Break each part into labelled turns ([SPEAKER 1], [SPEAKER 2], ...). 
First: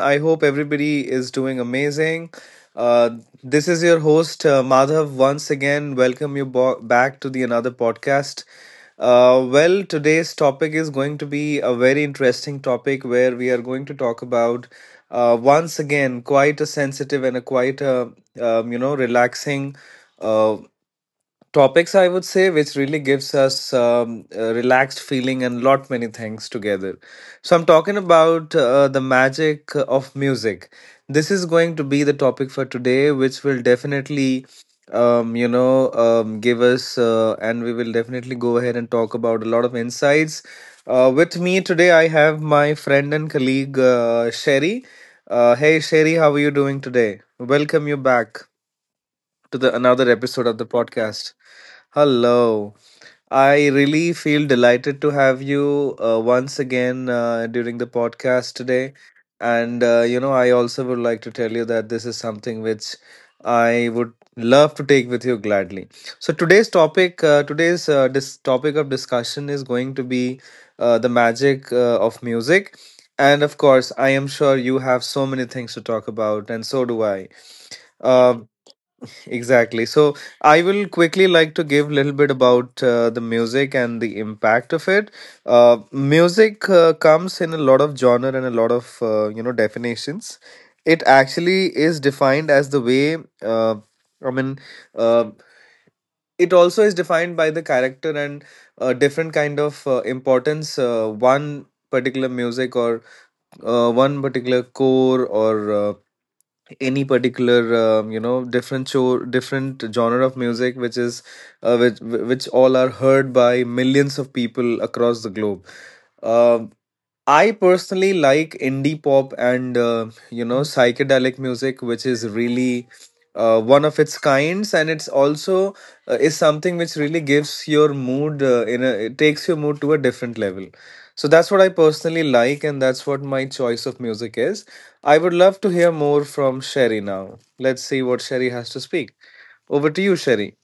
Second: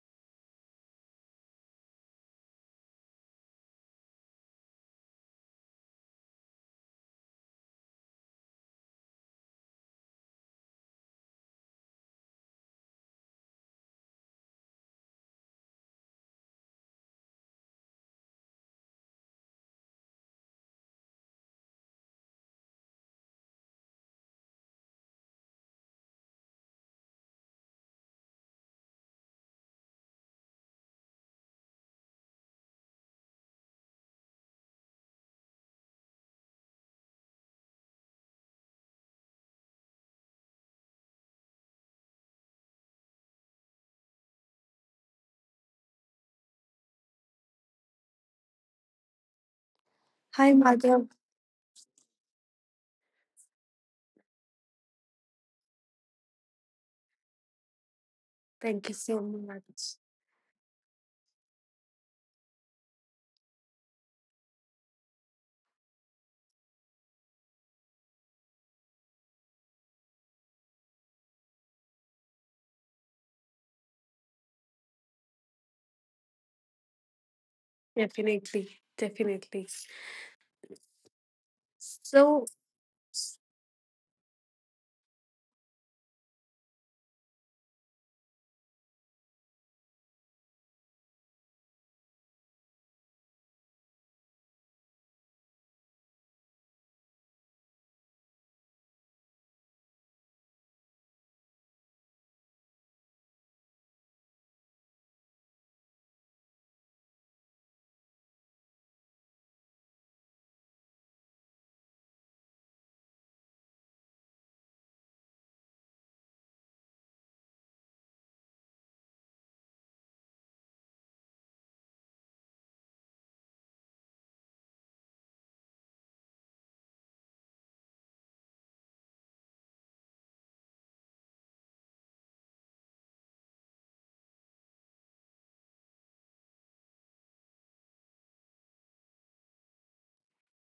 [SPEAKER 1] I hope everybody is doing amazing. Uh, this is your host, Madhav, once again. Welcome you back to the another podcast. Well, today's topic is going to be a very interesting topic where we are going to talk about, once again, quite a sensitive and a quite a, relaxing uh, topics I would say which really gives us a relaxed feeling and lot many things together. So I'm talking about the magic of music. This is going to be the topic for today, which will definitely give us and we will definitely go ahead and talk about a lot of insights. With me today, I have my friend and colleague, Sherry. Hey, Sherry, how are you doing today? Welcome you back to the another
[SPEAKER 2] Hi,
[SPEAKER 1] episode of the
[SPEAKER 2] Madhav.
[SPEAKER 1] podcast. Hello. I really feel delighted to have you once again during the podcast
[SPEAKER 2] Thank you
[SPEAKER 1] today.
[SPEAKER 2] so much.
[SPEAKER 1] And I also would like to tell you that this is something which I would love to take with you gladly. So today's topic, today's this topic of discussion is going to be the magic of music. And of course, I am sure you have so many things to talk about, and so do I. Um
[SPEAKER 2] Definitely, definitely.
[SPEAKER 1] Exactly. So I will quickly like to give a little bit
[SPEAKER 2] So,
[SPEAKER 1] about the music and the impact of it. Music comes in a lot of genre and a lot of definitions. It actually is defined as the way uh, I mean, uh, it also is defined by the character and different kind of importance, one particular music or one particular core or any particular different show different genre of music which is which all are heard by millions of people across the globe. um, I personally like indie pop and psychedelic music, which is really one of its kinds, and it's also is something which really gives your mood in a it takes your mood to a different level. So that's what I personally like, and that's what my choice of music is. I would love to hear more from Sherry now. Let's see what Sherry has to speak. Over to you, Sherry.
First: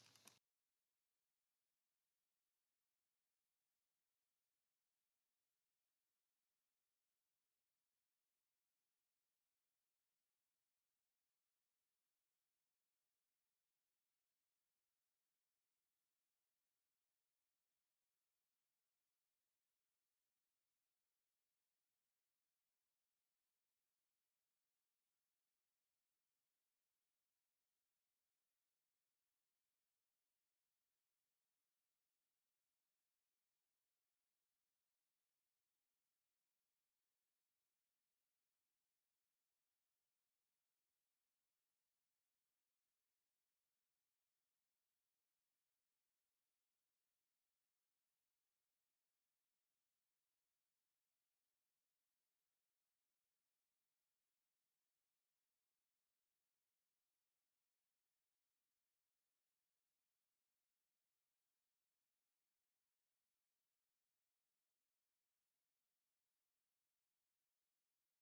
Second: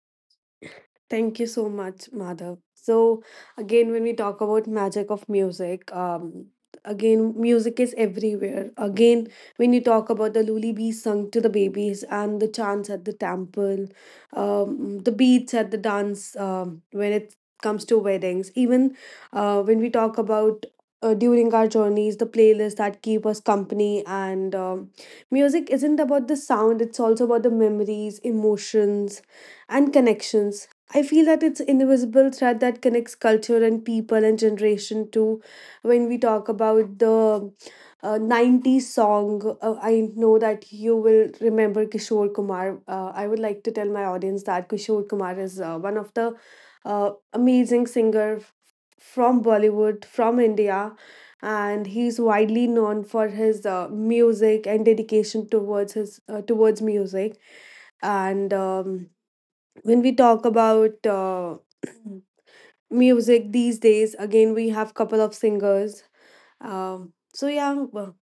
[SPEAKER 2] thank you so much, Madhav. So again, when we talk about magic of music, again music is everywhere. Again, when you talk about the lullabies sung to the babies and the chants at the temple, the beats at the dance, when it comes to weddings, even when we talk about during our journeys, the playlists that keep us company, and music isn't about the sound; it's also about the memories, emotions, and connections. I feel that it's invisible thread that connects culture and people and generation too. When we talk about the 90s song, I know that you will remember Kishore Kumar. I would like to tell my audience that Kishore Kumar is one of the amazing singer from Bollywood, from India. And he's widely known for his music and dedication towards his towards music, and when we talk about music these days, again we have couple of singers, so yeah,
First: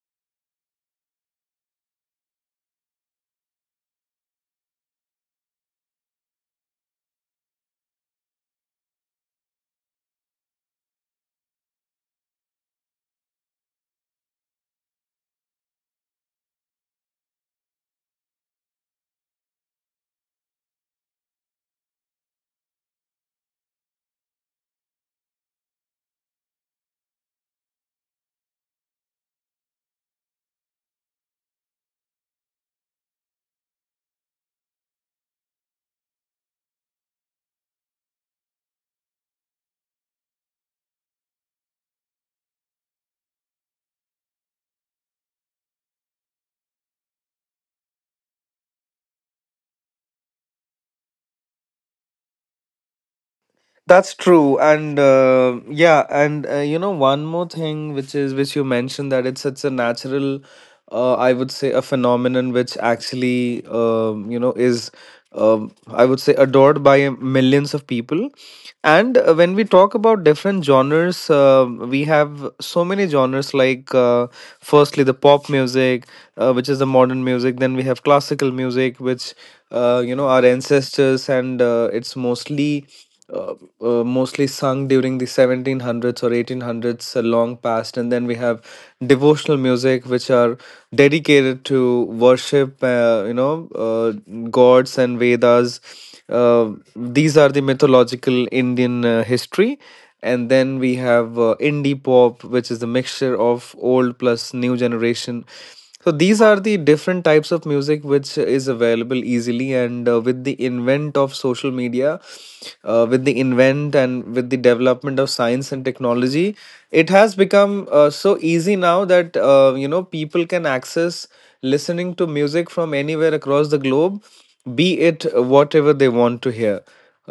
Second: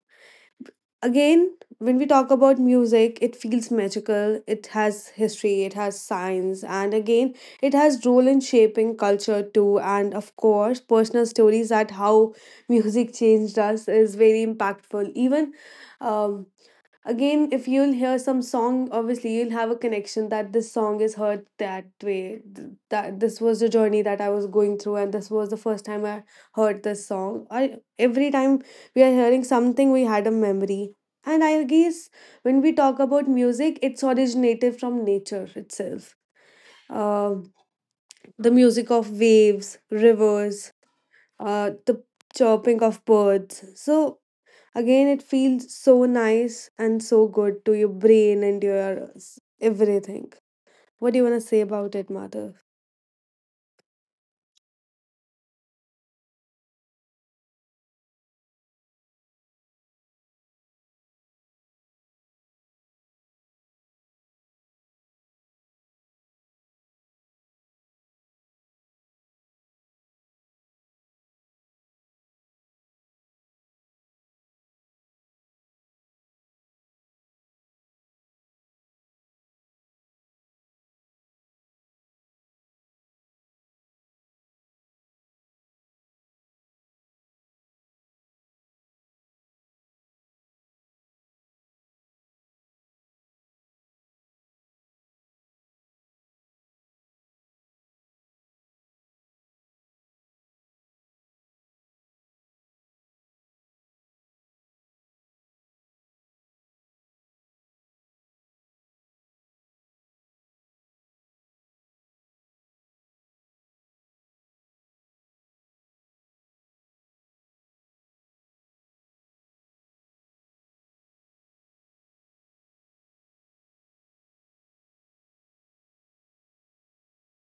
[SPEAKER 2] again when we talk about music it feels magical, it has history, it has science, and again it has role in shaping culture too, and of course personal stories at how music changed us is very impactful. Even um, again if you'll hear some song, obviously you'll have a connection that this song is heard that way, that this was the journey that I was going through, and this was the first time I heard this song. Every time we are hearing something we had a memory, and I guess when we talk about music, it's originated from nature itself. uh, the music of waves, rivers, the chirping of birds. So again, it feels so nice and so good to your brain and your everything. What do you want to say about it, Madhav?
[SPEAKER 1] That's true, and yeah, and one more thing, which you mentioned, that it's such a natural, I would say, a phenomenon which actually, is, I would say, adored by millions of people. And when we talk about different genres, we have so many genres like, firstly, the pop music, which is the modern music. Then we have classical music, which, our ancestors, and it's uh, mostly sung during the 1700s or 1800s, long past. And then we have devotional music which are dedicated to worship, gods and Vedas. These are the mythological Indian history. And then we have indie pop, which is the mixture of old plus new generation. So these are the different types of music which is available easily, and with the invent of social media, with the invent and with the development of science and technology, it has become so easy now that people can access listening to music from anywhere across the globe, be it whatever they want to hear.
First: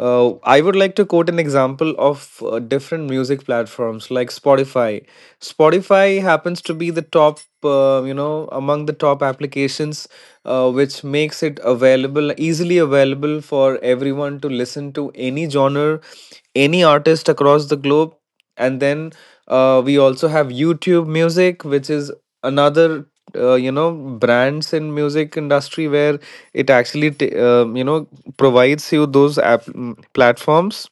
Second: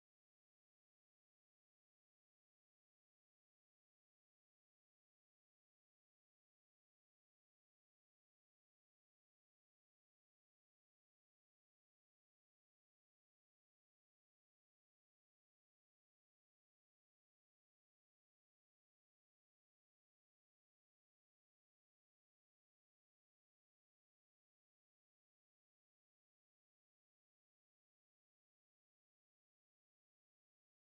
[SPEAKER 1] I would like to quote an example of different music platforms like Spotify. Spotify happens to be the top, among the top applications, which makes it available, easily available for everyone to listen to any genre, any artist across the globe. And then we also have YouTube Music, which is another, brands in music industry where it actually, provides you those platforms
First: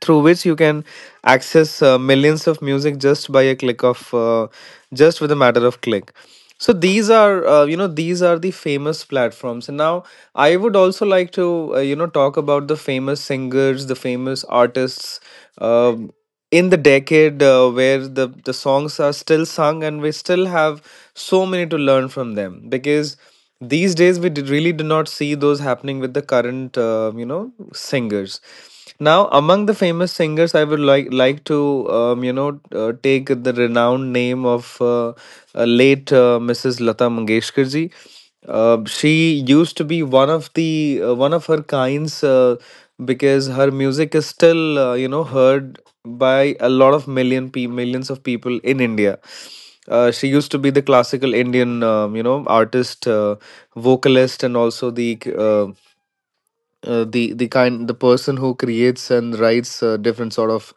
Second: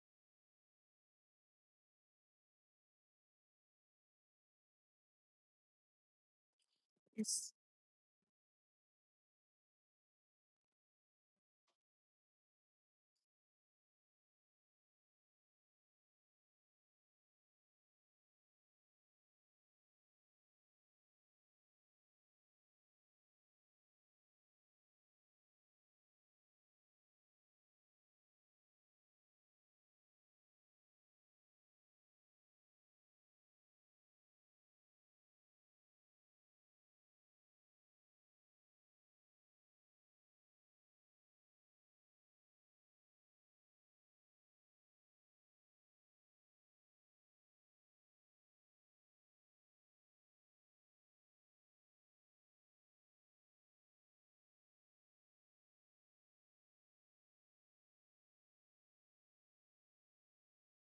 [SPEAKER 1] through which you can access millions of music just by a click of just with a matter of click. So these
[SPEAKER 2] Yes.
[SPEAKER 1] are these are the famous platforms. And now, I would also like to talk about the famous singers, the famous artists, um in the decade where the songs are still sung and we still have so many to learn from them, because these days we did, really do not see those happening with the current singers. Now, among the famous singers, I would like to take the renowned name of late, Mrs. Lata Mangeshkar ji. She used to be one of the one of her kinds, because her music is still heard by a lot of millions of people in India. She used to be the classical Indian, artist, vocalist, and also the kind, the person who creates and writes different sort of,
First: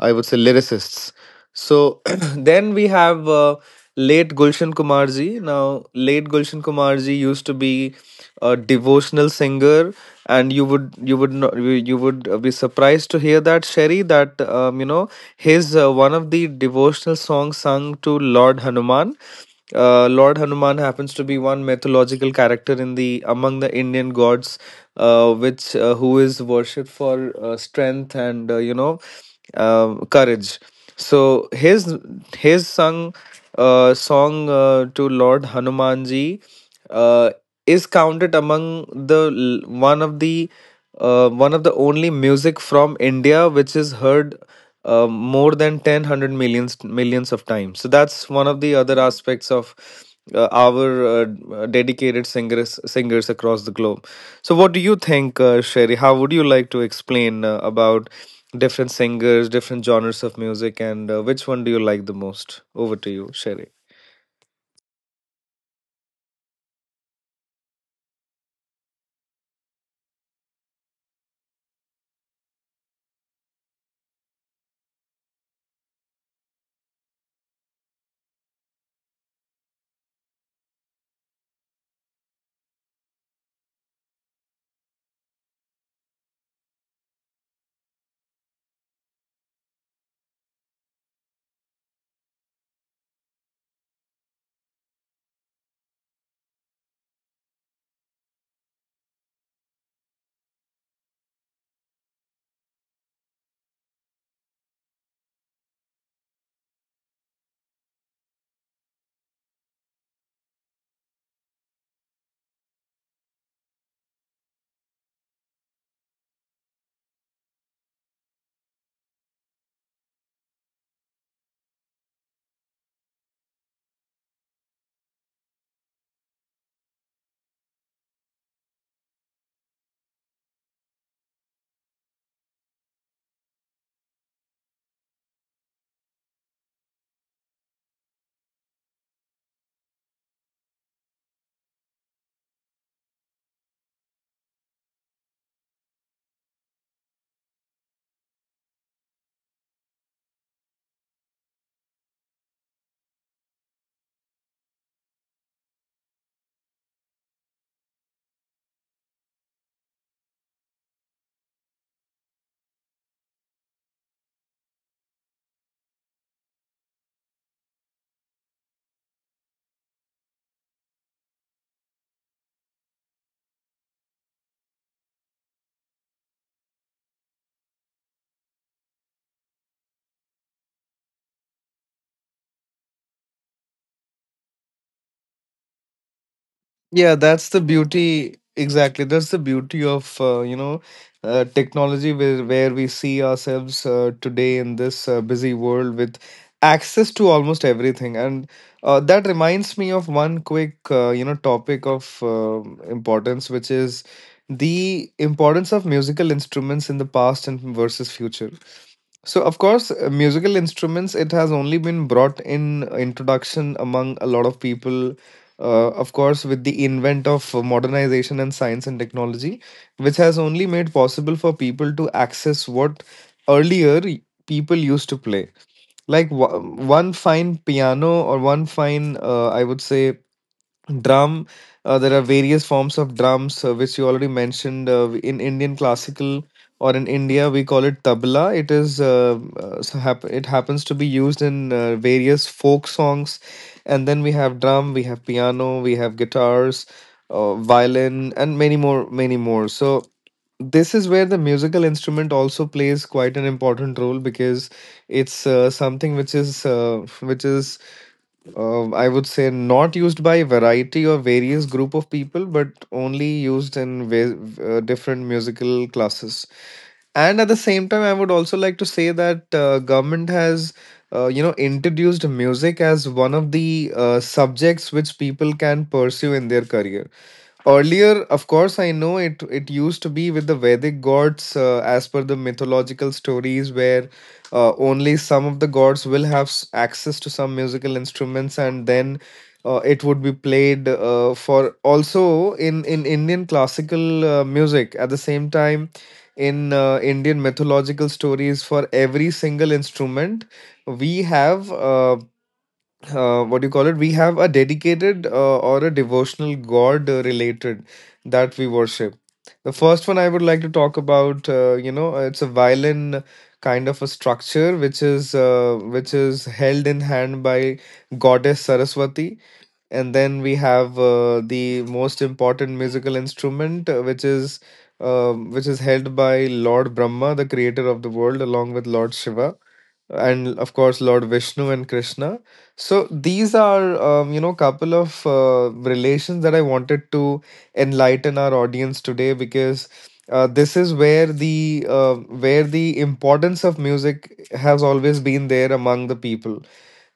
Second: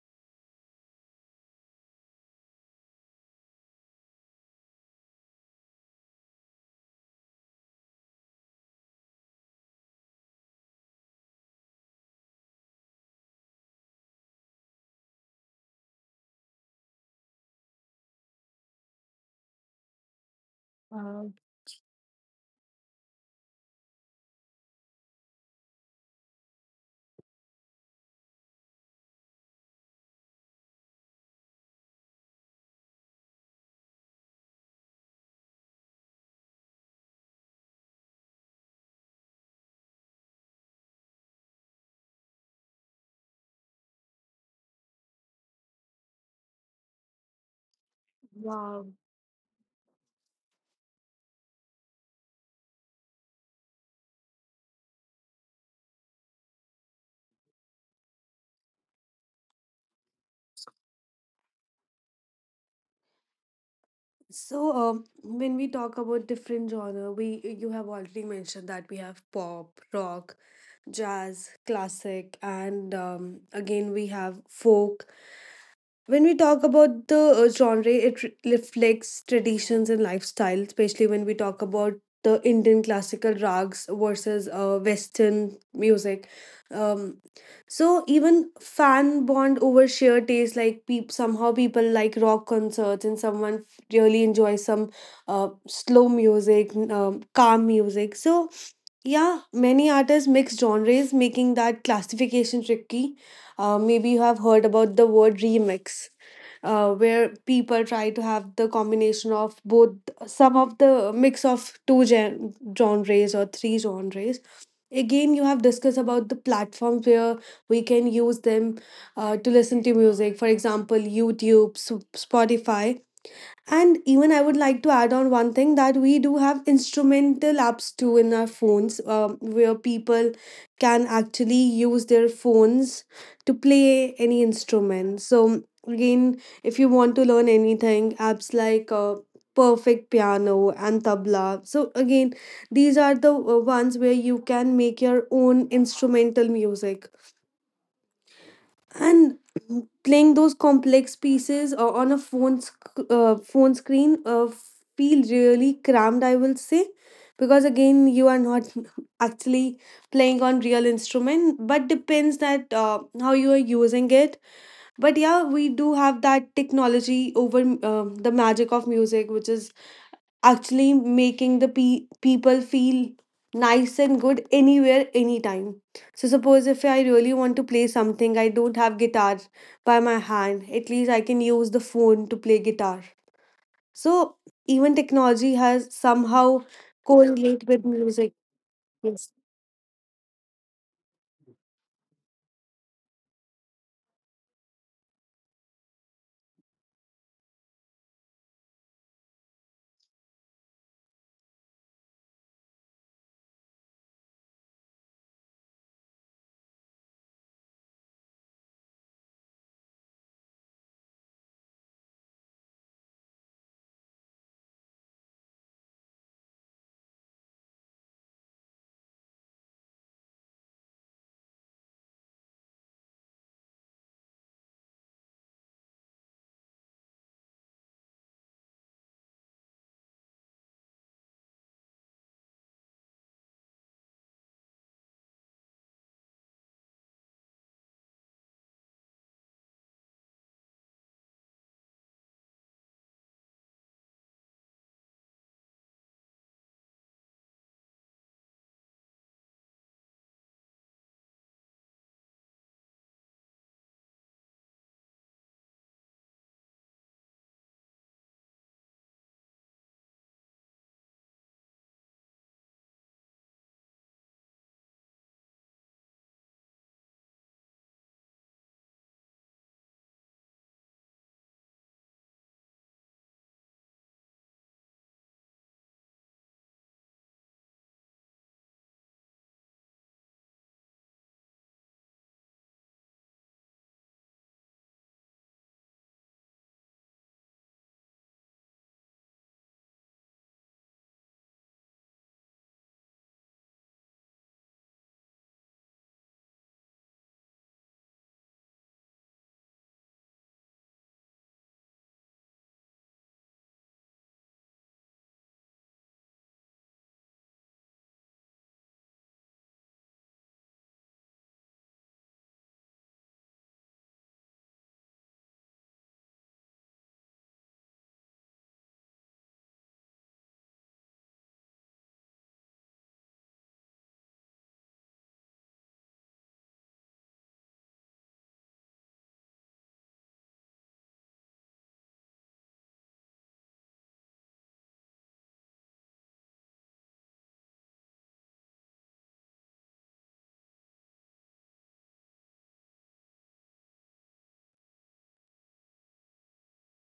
[SPEAKER 1] I would say, lyricists. So then we have late Gulshan Kumarji. Now, late Gulshan Kumarji used to be a devotional singer, and you would not, you would be surprised to hear that, Sherry, that his one of the devotional songs sung to Lord Hanuman. Lord Hanuman
[SPEAKER 2] Uh,
[SPEAKER 1] happens to be one mythological character in the among the Indian gods, which who is worshipped for strength and courage. So his sung song to Lord Hanumanji uh, is counted among one of the only music from India which is heard more than 10 hundred millions of times. So that's one of
[SPEAKER 2] wow.
[SPEAKER 1] the other aspects of our dedicated singers across the globe. So what do you think, Sherry? How would you like to explain about different singers, different genres of music, and which one do you like the most? Over to you, Sherry.
[SPEAKER 2] So, when we talk about different genre, we you have already mentioned that we have pop, rock, jazz, classic, and again we have folk. When we talk about the genre, it reflects traditions and lifestyle, especially when we talk about the Indian classical rags versus Western music. Um, so even fan bond over sheer taste, like somehow people like rock concerts and someone really enjoys some slow music, calm music. So yeah, many artists mix genres, making that classification tricky. Maybe you have heard about the word remix, where people try to have the combination of both, some of the mix of two genres or three genres. Again, you have discussed about the platforms where we can use them to listen to music. For example, YouTube, Spotify. And even I would like to add on one thing that we do have instrumental apps too in our phones, where people can actually use their phones to play any instrument. So again, if you want to learn anything, apps like Perfect Piano and Tabla. So again, these are the ones where you can make your own instrumental music, and playing those complex pieces on a phone screen feel really cramped, I will say, because again you are not actually playing on real instrument, but depends that how you are using it. But yeah, we do have that technology over the magic of music, which is actually making the people feel nice and good anywhere anytime. So suppose if I really want to play something, I don't have guitar by my hand; at least I can use the phone to play guitar. So even technology has somehow
[SPEAKER 1] Yeah, that's the
[SPEAKER 2] correlate with
[SPEAKER 1] beauty.
[SPEAKER 2] music.
[SPEAKER 1] Exactly, that's
[SPEAKER 2] Yes.
[SPEAKER 1] the beauty of technology, where we see ourselves today in this busy world with access to almost everything. And that reminds me of one quick topic of importance, which is the importance of musical instruments in the past and versus future. So, of course, musical instruments, it has only been brought in introduction among a lot of people. Of course, with the invent of modernization and science and technology, which has only made possible for people to access what earlier people used to play. Like one fine piano or one fine, I would say, drum. There are various forms of drums, which you already mentioned. In Indian classical or in India, we call it tabla. It happens to be used in various folk songs, and then we have drum, we have piano, we have guitars, violin, and many more, many more. So this is where the musical instrument also plays quite an important role because it's something which is, I would say, not used by variety or various group of people, but only used in different musical classes. And at the same time, I would also like to say that government has, introduced music as one of the subjects which people can pursue in their career. Earlier, of course, I know it. It used to be with the Vedic gods, as per the mythological stories, where only some of the gods will have access to some musical instruments, and then it would be played for. Also, in Indian classical music, at the same time, in Indian mythological stories, for every single instrument, we have. What do you call it? We have a dedicated or a devotional god related that we worship. The first one I would like to talk about, it's a violin kind of a structure which is held in hand by Goddess Saraswati, and then we have the most important musical instrument, which is held by Lord Brahma, the creator of the world, along with Lord Shiva, and of course Lord Vishnu and Krishna. So these are couple of relations that I wanted to enlighten our audience today, because this is where the importance of music has always been there among the people,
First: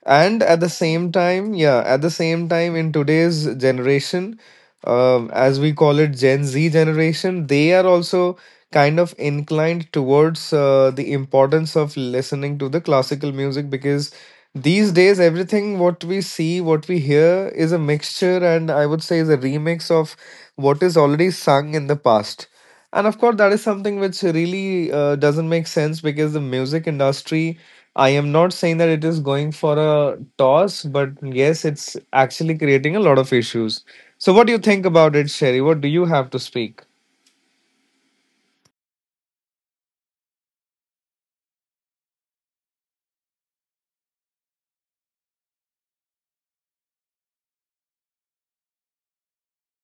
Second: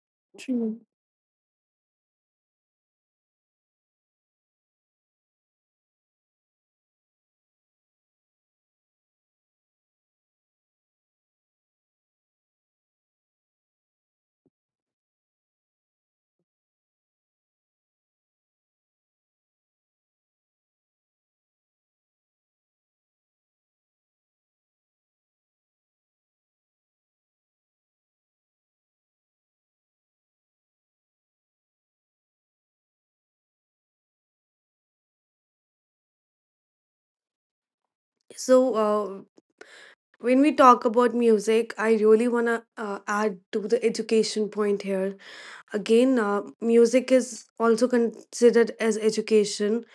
[SPEAKER 1] and at the
[SPEAKER 2] True.
[SPEAKER 1] same time, yeah, at the same time in today's generation, as we call it, Gen Z generation, they are also kind of inclined towards the importance of listening to the classical music, because these days everything what we see, what we hear is a mixture, and I would say is a remix of what is already sung in the past. And of course, that is something which really doesn't make sense, because the music industry, I am not saying that it is going for a toss, but yes, it's actually creating a lot of issues. So, what do you think about it, Sherry? What do you have to speak?
[SPEAKER 2] So when we talk about music I really want to add to the education point here. Again, music is also considered as education,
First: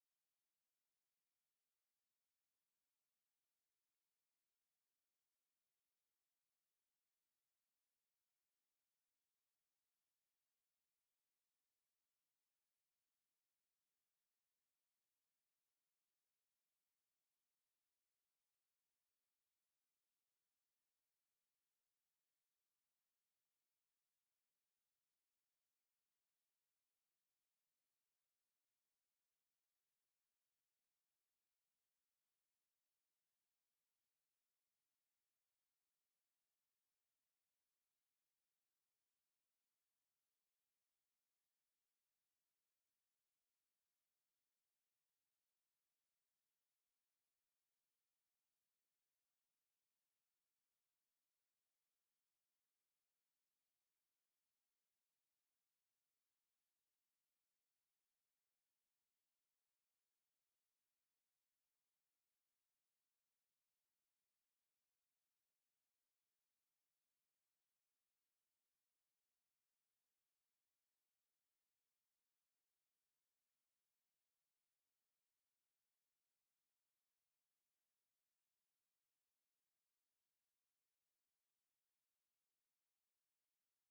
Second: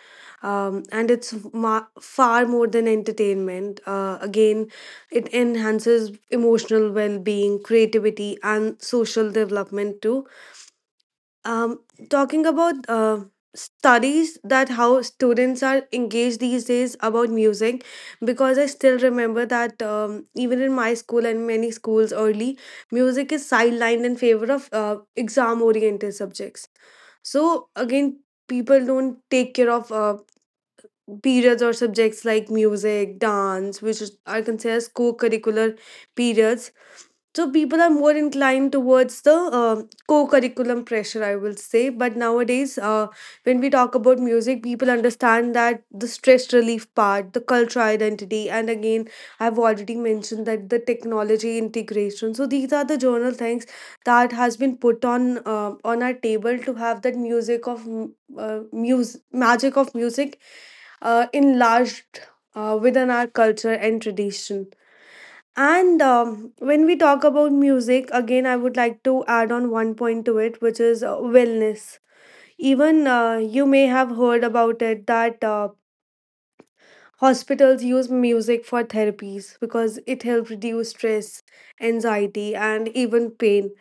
[SPEAKER 2] and it's far more than entertainment. Again, it enhances emotional well being, creativity, and social development too. um, talking about studies that how students are engaged these days about music, because I still remember that even in my school and many schools early, music is sidelined in favor of exam-oriented subjects. So again, people don't take care of periods or subjects like music, dance, which is, are considered co-curricular periods. So people are more inclined towards the co-curriculum pressure, I will say. But nowadays, when we talk about music, people understand that the stress relief part, the cultural identity, and again, I've already mentioned that the technology integration. So these are the journal things that has been put on our table to have that music magic of music enlarged within our culture and tradition. And when we talk about music, again, I would like to add on one point to it, which is wellness. Even you may have heard about it that hospitals use music for therapies because it helps reduce stress, anxiety, and even pain.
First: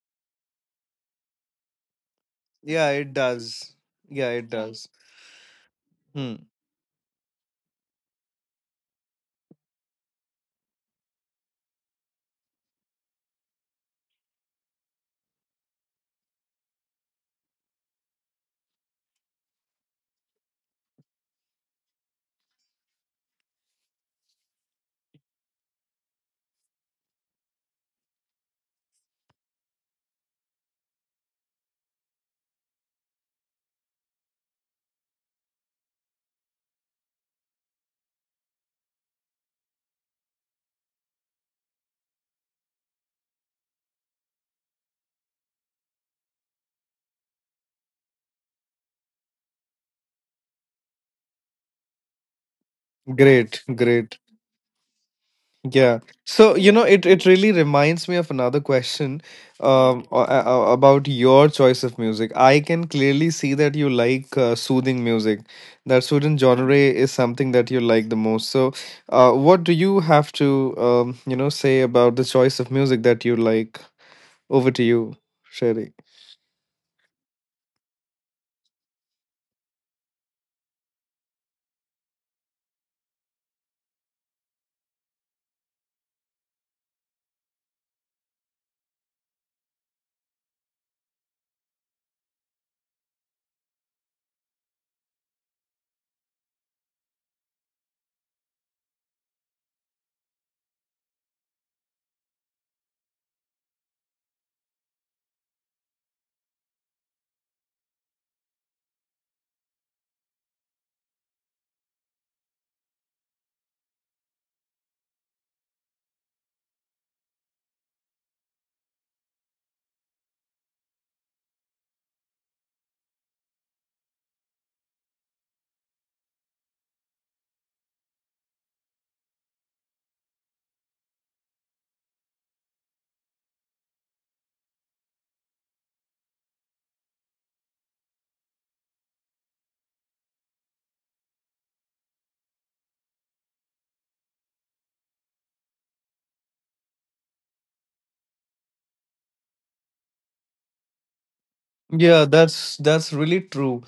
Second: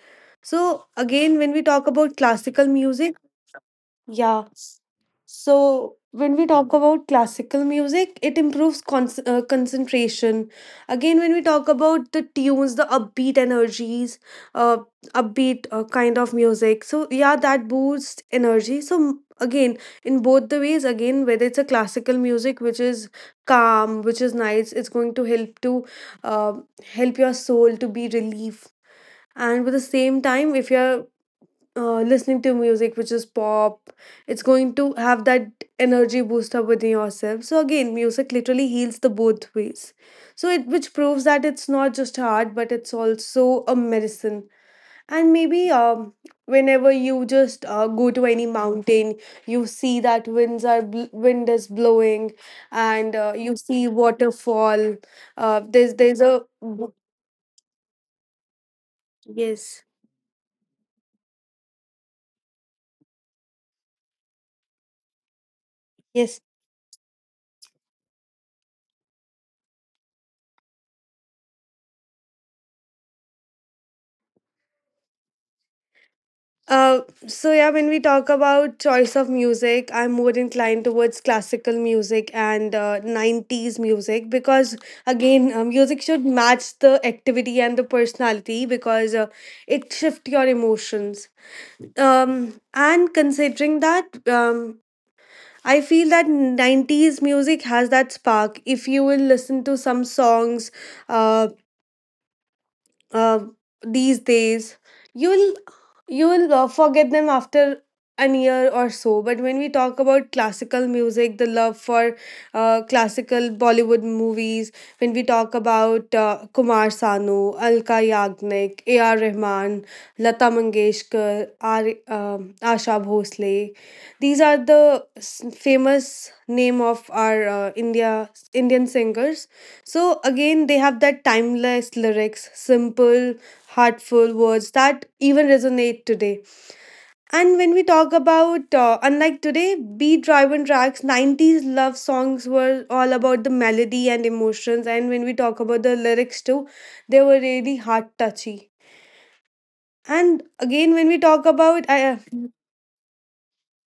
[SPEAKER 2] So, again, when we talk about classical
[SPEAKER 1] Yeah, it
[SPEAKER 2] music,
[SPEAKER 1] does. Yeah,
[SPEAKER 2] yeah.
[SPEAKER 1] it does.
[SPEAKER 2] So when we
[SPEAKER 1] Hmm.
[SPEAKER 2] talk about classical music, it improves concentration. Again, when we talk about the tunes, the upbeat energies, uh, upbeat kind of music. So yeah, that boosts energy. So again, in both the ways, again, whether it's a classical music which is calm, which is nice, it's going to uh, help your soul to be relieved. And with the same time, if you're listening to music which is pop, it's going to have that energy boost up within yourself. So again music literally heals the both ways, so it which proves that it's not just art but it's also a medicine. And maybe whenever you just go to any mountain, you see that wind is blowing, and
[SPEAKER 1] Great,
[SPEAKER 2] you see
[SPEAKER 1] great.
[SPEAKER 2] waterfall. uh,
[SPEAKER 1] Yeah.
[SPEAKER 2] there's there's a...
[SPEAKER 1] So, it really reminds me of another question,
[SPEAKER 2] Yes.
[SPEAKER 1] about your choice of music. I can clearly see that you like soothing music. That soothing
[SPEAKER 2] Yes.
[SPEAKER 1] genre is something that you like the most. So, what do you have to, say about the choice of music that you like? Over to you, Sherry.
[SPEAKER 2] Uh, so yeah, when we talk about choice of music, I'm more inclined towards classical music and 90s music, because again, music should match the activity and the personality, because it shifts your emotions. And considering that, I feel that 90s music has that spark. If you will listen to some songs, uh, uh, these days you will, forget them after an year or so. But when we talk about classical music, the love for classical Bollywood movies, when we talk about Kumar Sanu, Alka Yagnik, A.R. Rahman, Lata Mangeshkar R, Asha Bhosle, these are the famous name of our Indian singers. So again, they have that timeless lyrics, simple, heartful words that even resonate today. And when we talk about, unlike today, beat driven tracks, 90s love songs were all about the melody and emotions. And when we talk about the lyrics too, they were really heart touchy. And again, when we talk about,
[SPEAKER 1] Yeah, that's really true.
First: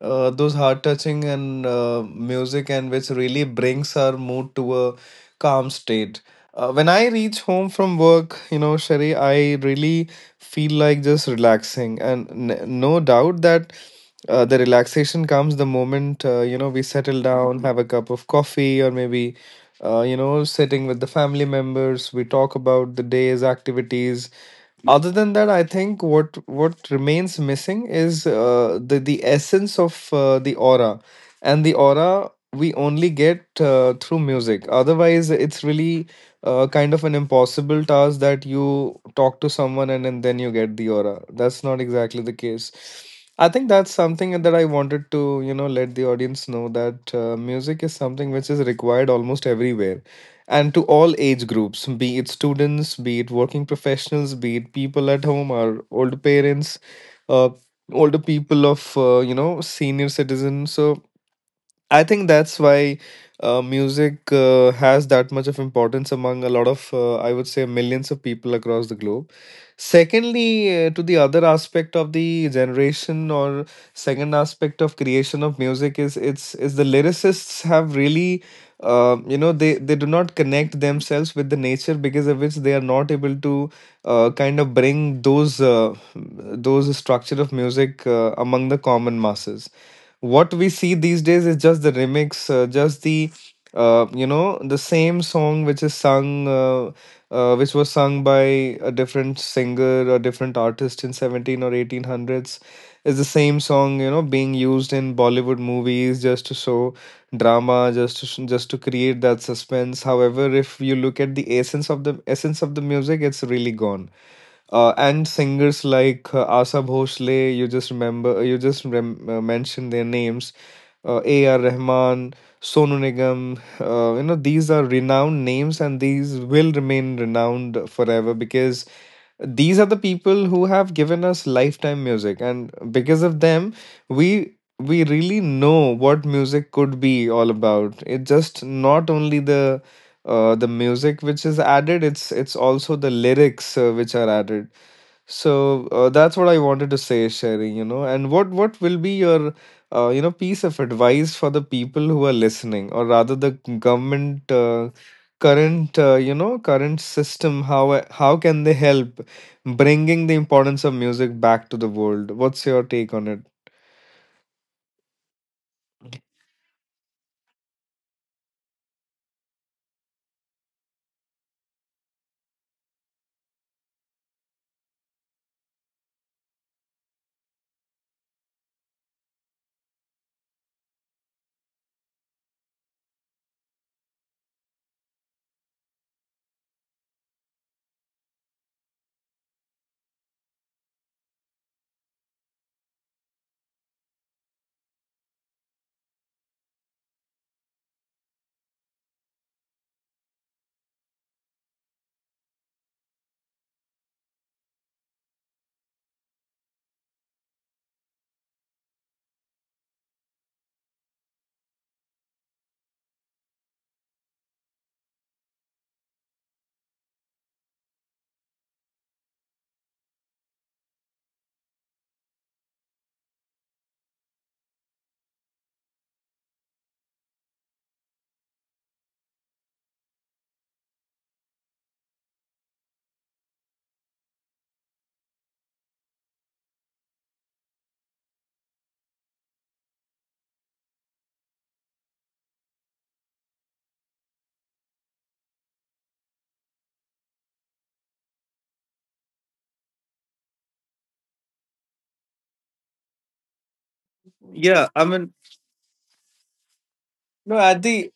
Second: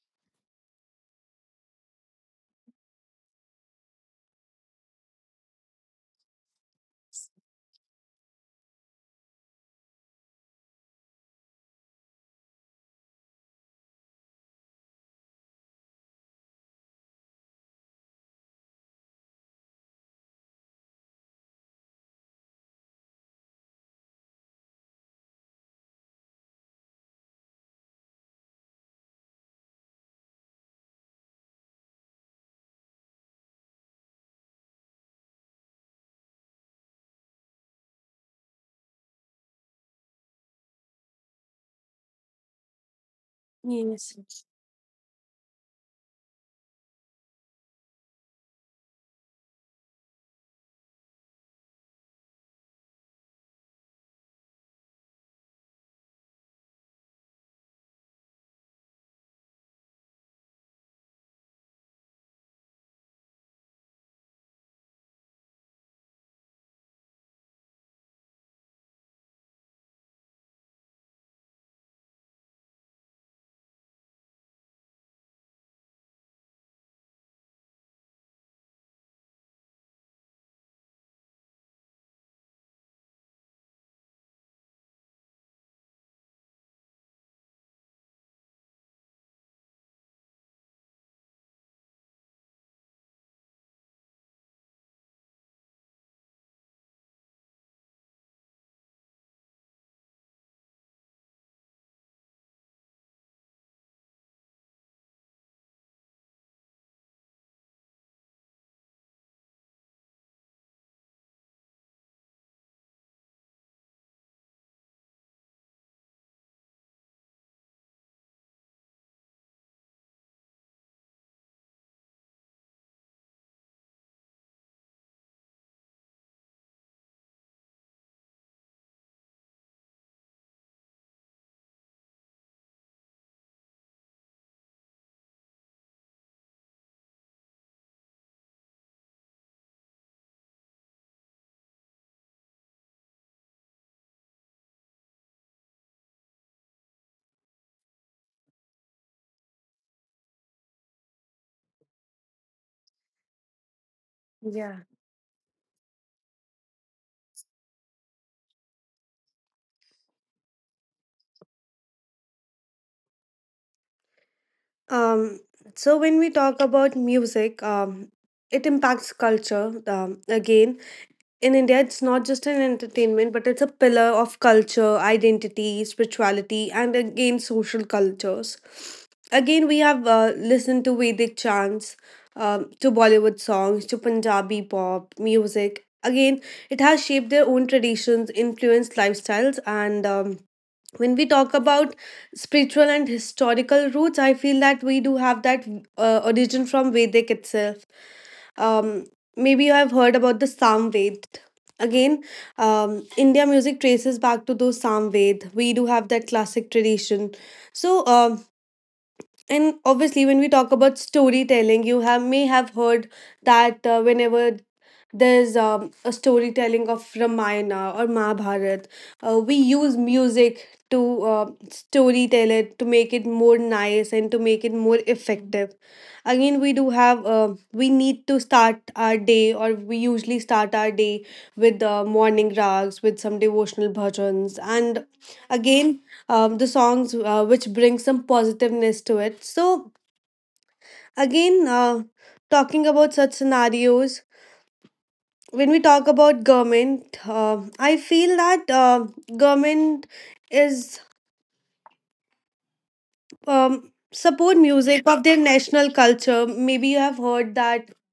[SPEAKER 1] Those heart-touching and music and which really brings our mood to a calm state. When I reach home from work, Sherry, I really feel like just relaxing, and n no doubt that the relaxation comes the moment we settle down, have a cup of coffee, or maybe sitting with the family members. We talk about the day's activities. Other than that, I think what remains missing is the essence of the aura, and the aura we only get through music. Otherwise, it's really kind of an impossible task that you talk to someone, and then you get the aura. That's not exactly the case. I think that's something
[SPEAKER 2] yes,
[SPEAKER 1] that I wanted to, let the audience know that music is something which is required almost everywhere, and to all age groups, be it students, be it working professionals, be it people at home or older parents, uh, older people of, senior citizens. So I think that's why music has that much of importance among a lot of, I would say, millions of people across the globe. Secondly, to the other aspect of the generation, or second aspect of creation of music, is the lyricists have really, they do not connect themselves with the nature, because of which they are not able to kind of bring those structure of music among the common masses. What we see these days is just the remix, just the you know the same song which was sung by a different singer or different artist in seventeen or eighteen hundreds, is the same song being used in Bollywood movies just to show drama, just to, just to create that suspense. However, if you look at the essence of the music, it's really gone, and singers like Asa Bhosle, you just remember, you just rem- mentioned their names, A.R. Rahman, Sonu Nigam, these are renowned names, and these will remain renowned forever, because these are the people who have given us lifetime music, and because of them we really know what music could be all about. It's just not only the music which is added, it's also the lyrics which are added. So that's what I wanted to say, Sherry, and what will be your piece of advice for the people who are listening, or rather the government,
[SPEAKER 2] yeah.
[SPEAKER 1] current current system? How can they help bringing the importance of music back to the world? What's your take on it?
[SPEAKER 2] Um, so when we talk about music, it impacts culture. Again, in India, it's not just an entertainment, but it's a pillar of culture, identity, spirituality, and again, social cultures. Again, we have listened to Vedic chants, to Bollywood songs, to Punjabi pop music. Again, it has shaped their own traditions, influenced lifestyles, and when we talk about spiritual and historical roots, I feel that we do have that origin from Vedic itself. um, maybe you have heard about the Samved. Again, India music traces back to those Samved. We do have that classic tradition. So and obviously when we talk about storytelling, you have may have heard that whenever there's a storytelling of Ramayana or Mahabharat, we use music to storytell it to make it more nice and to make it more effective. Again we do have we need to start our day, or we usually start our day with morning rags with some devotional bhajans, and again the songs which bring some positiveness to it. So, again, talking about such scenarios, when we talk about government, I feel that government is support
[SPEAKER 1] Yeah, I
[SPEAKER 2] music of
[SPEAKER 1] mean,
[SPEAKER 2] their national culture. Maybe you have
[SPEAKER 1] no,
[SPEAKER 2] heard
[SPEAKER 1] at
[SPEAKER 2] that.
[SPEAKER 1] the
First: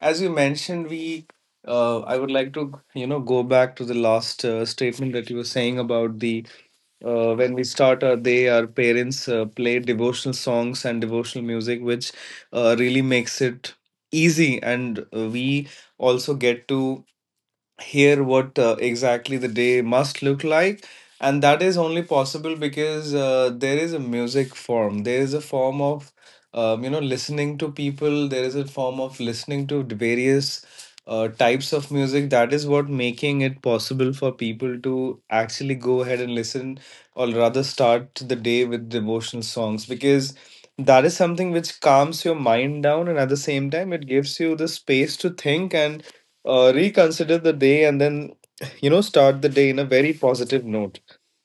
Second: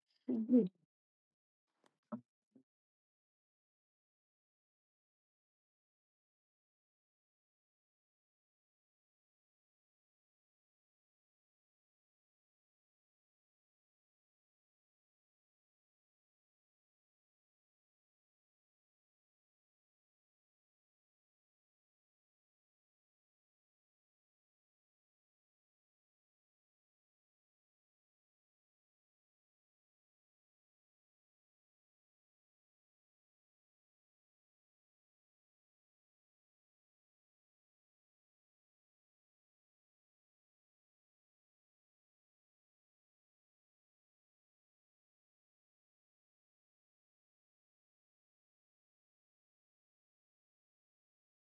[SPEAKER 1] as you mentioned, we I would like to go back to the last statement that you were saying about the when we start our day, our parents play devotional songs and devotional music, which really makes it easy. And we also get to hear what exactly the day must look like, and that is only possible because there is a music form, there is a form of listening to people, there is a form of listening to the various types of music. That is what making it possible for people to actually go ahead and listen, or rather start the day with devotional songs, because that is something which calms your mind down, and at the same time it gives you the space to think and reconsider the day, and then start the day in a very positive note.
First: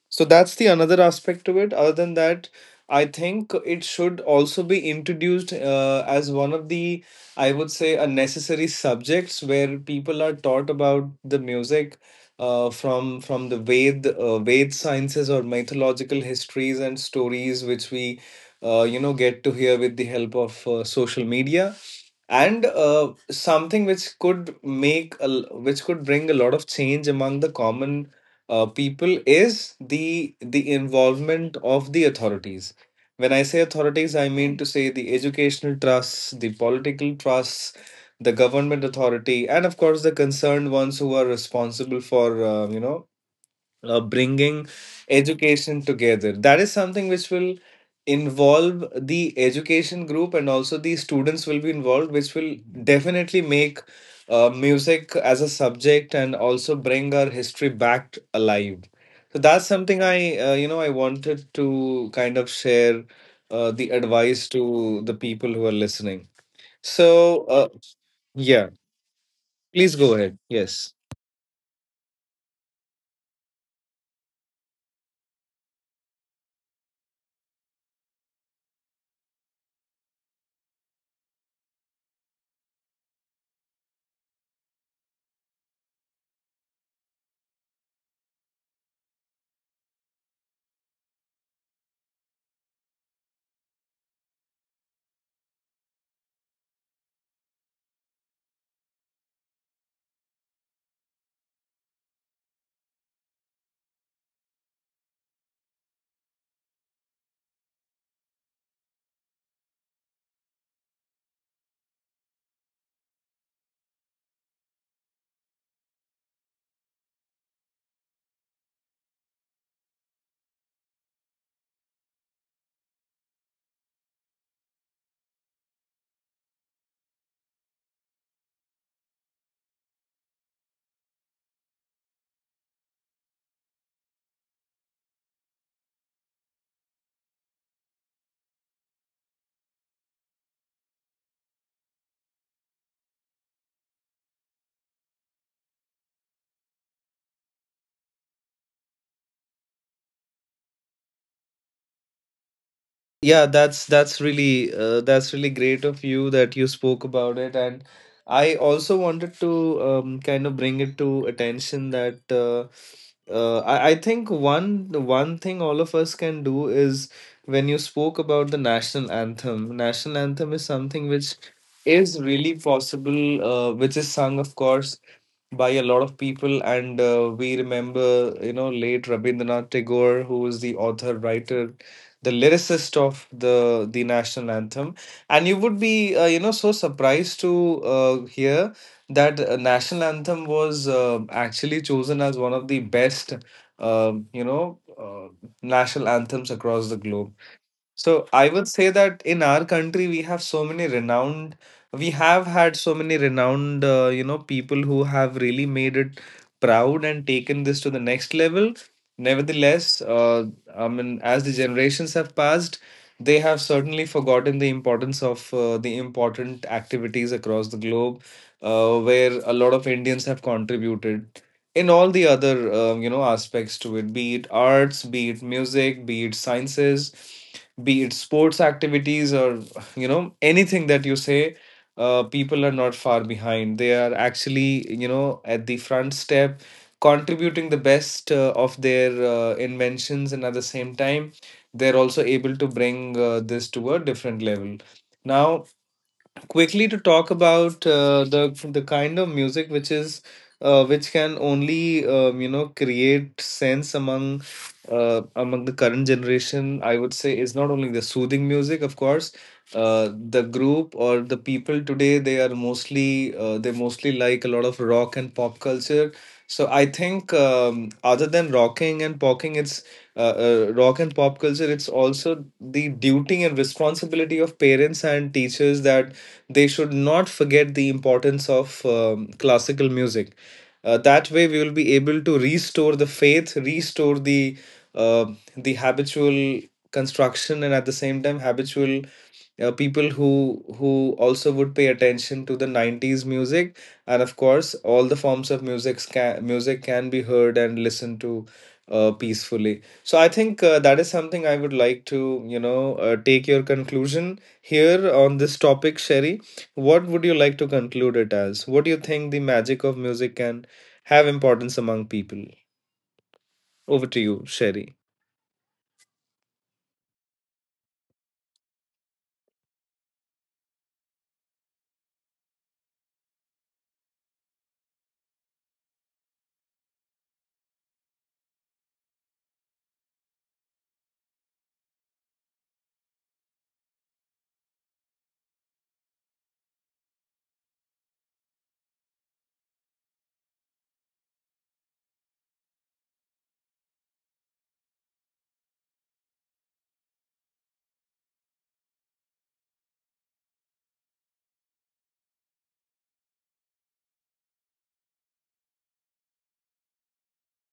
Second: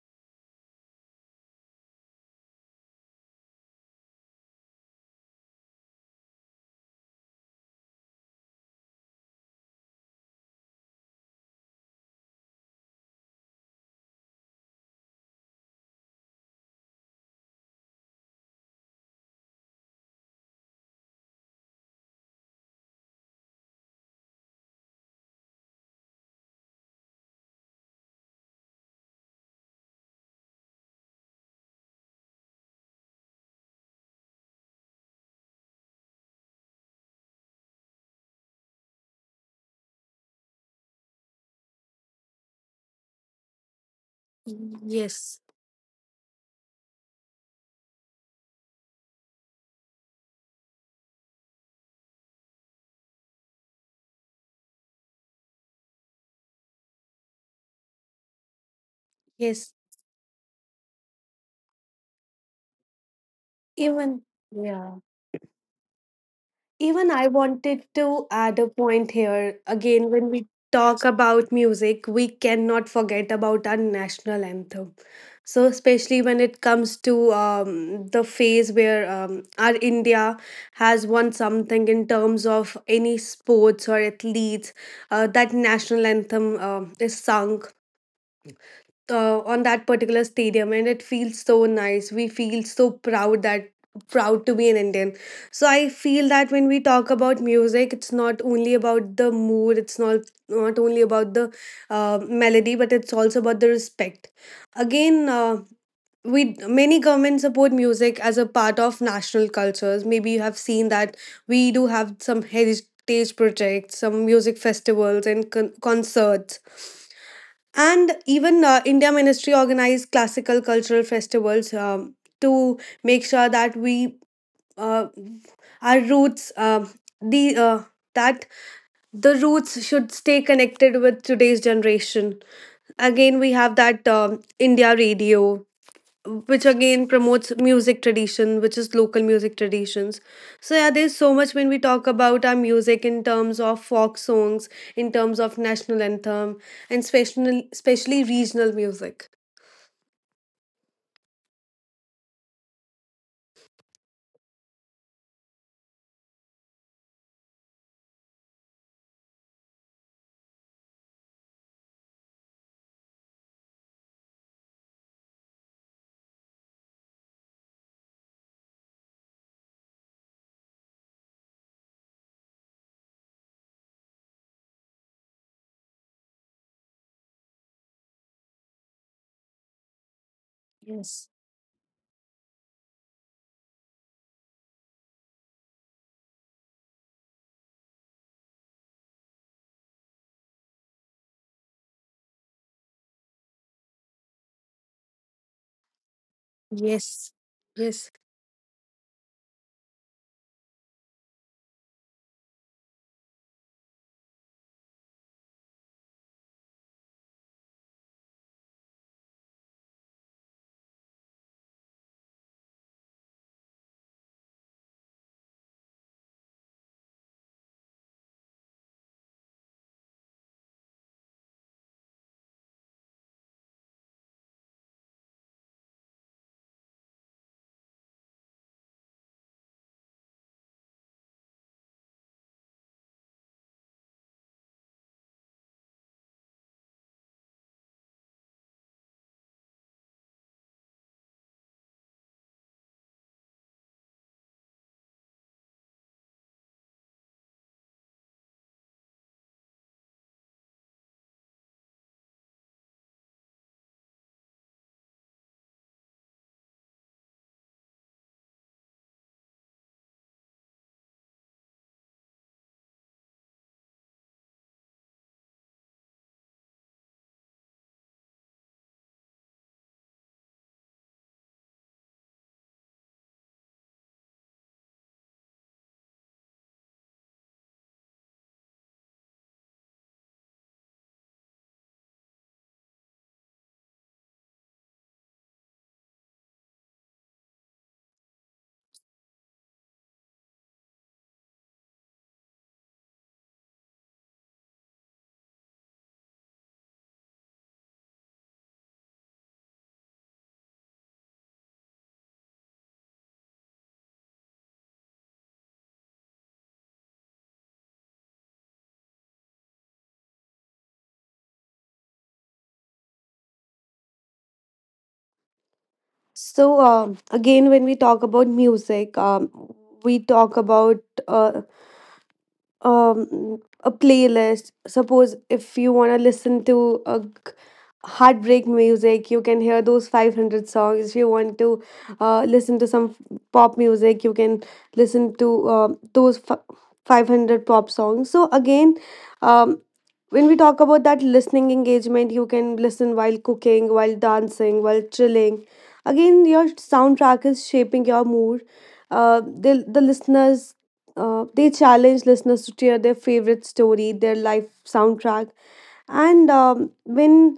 [SPEAKER 1] So that's the another aspect to it. Other than that, I think it should also be introduced as one of the, I would say, a necessary subjects, where people are taught about the music from the Ved sciences or mythological histories and stories, which we get to hear with the help of social media. And something which could which could bring a lot of change among the common people is the involvement of the authorities. When I say authorities, I mean to say the educational trusts, the political trusts, the government authority, and of course the concerned ones who are responsible for bringing
[SPEAKER 2] Yes,
[SPEAKER 1] education together. That is something which will involve the education group, and also the students will be involved, which will definitely make music as a subject and also bring our history back alive. So that's
[SPEAKER 2] yes.
[SPEAKER 1] something I wanted to kind of share the
[SPEAKER 2] Even
[SPEAKER 1] advice to the
[SPEAKER 2] yeah.
[SPEAKER 1] people who are listening.
[SPEAKER 2] Even
[SPEAKER 1] So,
[SPEAKER 2] I wanted to
[SPEAKER 1] yeah,
[SPEAKER 2] add a point here.
[SPEAKER 1] please go
[SPEAKER 2] Again,
[SPEAKER 1] ahead.
[SPEAKER 2] when we
[SPEAKER 1] Yes.
[SPEAKER 2] talk about music, we cannot forget about our national anthem. So, especially when it comes to the phase where our India has won something in terms of any sports or athletes, that national anthem is sung on that particular stadium, and it feels so nice. We feel so proud that proud to be an Indian. So, I feel that when we talk about music, it's not only about the mood, it's not, not only about the melody, but it's also about the respect. Again. We many governments support music as a part of national cultures. Maybe you have seen that we do have some heritage projects, some music festivals and concerts. And even India ministry organized classical cultural festivals to make sure that we, uh, our roots the that the roots should stay connected with today's generation. Again we have that India radio, which again promotes music tradition, which is local music traditions. So yeah there's so much when we talk about our music in terms of folk songs, in terms of national anthem, and special, especially regional music.
[SPEAKER 1] Yeah, that's really great of you that you spoke about it, and I also wanted to kind of bring it to attention that I think one the one thing all of us can do is when you spoke about the national anthem. National anthem is something which is really possible, which is sung, of course, by a lot of people, and we remember late Rabindranath Tagore, who is the author
[SPEAKER 2] Yes,
[SPEAKER 1] writer, the lyricist of the national anthem, and you would be so surprised to hear that national anthem was actually chosen as one of the best um you know uh, national anthems across the globe.
[SPEAKER 2] yes, yes.
[SPEAKER 1] So I would say that in our country we have had so many renowned people who have really made it proud and taken this to the next level. Nevertheless, I mean, as the generations have passed, they have certainly forgotten the importance of the important activities across the globe, where a lot of Indians have contributed in all the other aspects to it, be it arts, be it music, be it sciences, be it sports activities, or anything that you say. People are not far behind, they are actually at the front step, contributing the best of their inventions, and at the same time they're also able to bring this to a different level. Now, quickly to talk about the kind of music which is which can only create sense among among the current generation, I would say, is not only the soothing music. Of course, the group or the people today, they mostly like a lot of rock and pop culture. So I think other than rocking and popping, it's uh, rock and pop culture. It's also the duty and responsibility of parents and teachers that they should not forget the importance of classical music. That way, we will be able to restore the faith, restore uh, the habitual construction, and at the same time, habitual people who also would pay attention to the 90s music, and of course all the forms of music can, music can be heard and listened to peacefully. So I think that is something I would like to take your conclusion here on this topic, Sherry. What would you like to conclude it as? What do you think the magic of music can have importance among people? Over to you, Sherry.
[SPEAKER 2] So again when we talk about music, we talk about uh, um a playlist. Suppose if you want to listen to a g- heartbreak music, you can hear those 500 songs. If you want to listen to some pop music, you can listen to those 500 pop songs. So again um when we talk about that listening engagement, you can listen while cooking, while dancing, while chilling. Again your soundtrack is shaping your mood. The listeners, they challenge listeners to share their favorite story, their life soundtrack, and when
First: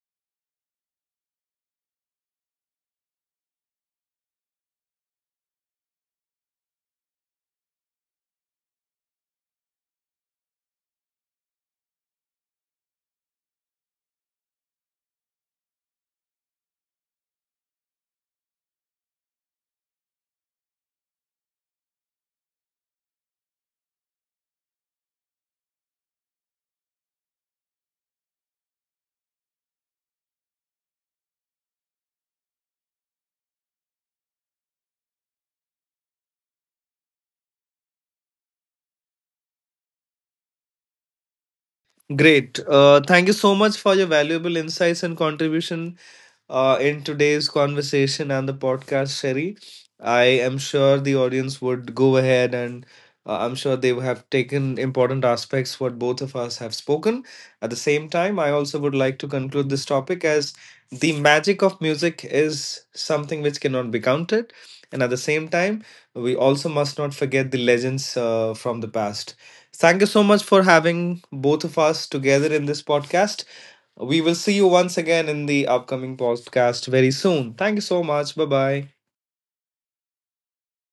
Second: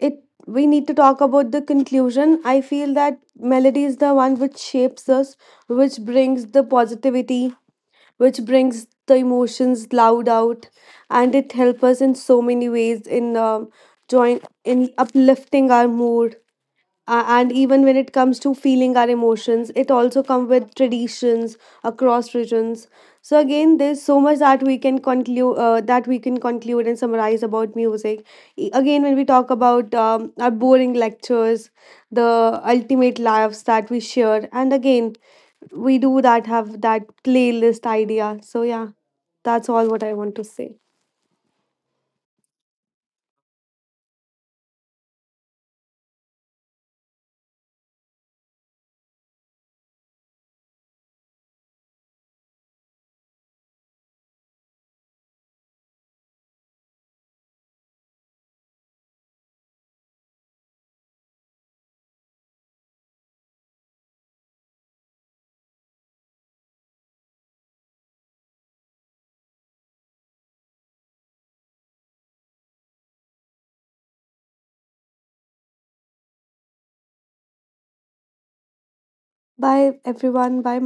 [SPEAKER 2] it we need to talk about the conclusion. I feel that melody is the one which shapes us, which brings the positivity, which brings the emotions loud out, and it helps us in so many ways in join in uplifting our mood, and even when it comes to feeling our emotions it also comes with traditions across regions. So again there's so much that we can conclude, and summarize about music. Again when we talk about our boring lectures, the ultimate lives that we share, and again we do that have that playlist idea. So yeah, that's all what I want to say.
[SPEAKER 1] Great. Thank you so much for your valuable insights and contribution in today's conversation and the podcast, Sherry. I am sure the audience would go ahead and I'm sure they would have taken important aspects what both of us have spoken. At the same time, I also would like to conclude this topic as, the magic of music is something which cannot be counted. And at the same time, we also must not forget the legends from the past. Thank you so much for having both of us together in this podcast. We will see you once again in the upcoming podcast very soon. Thank you so much. Bye bye.
[SPEAKER 2] Bye everyone, bye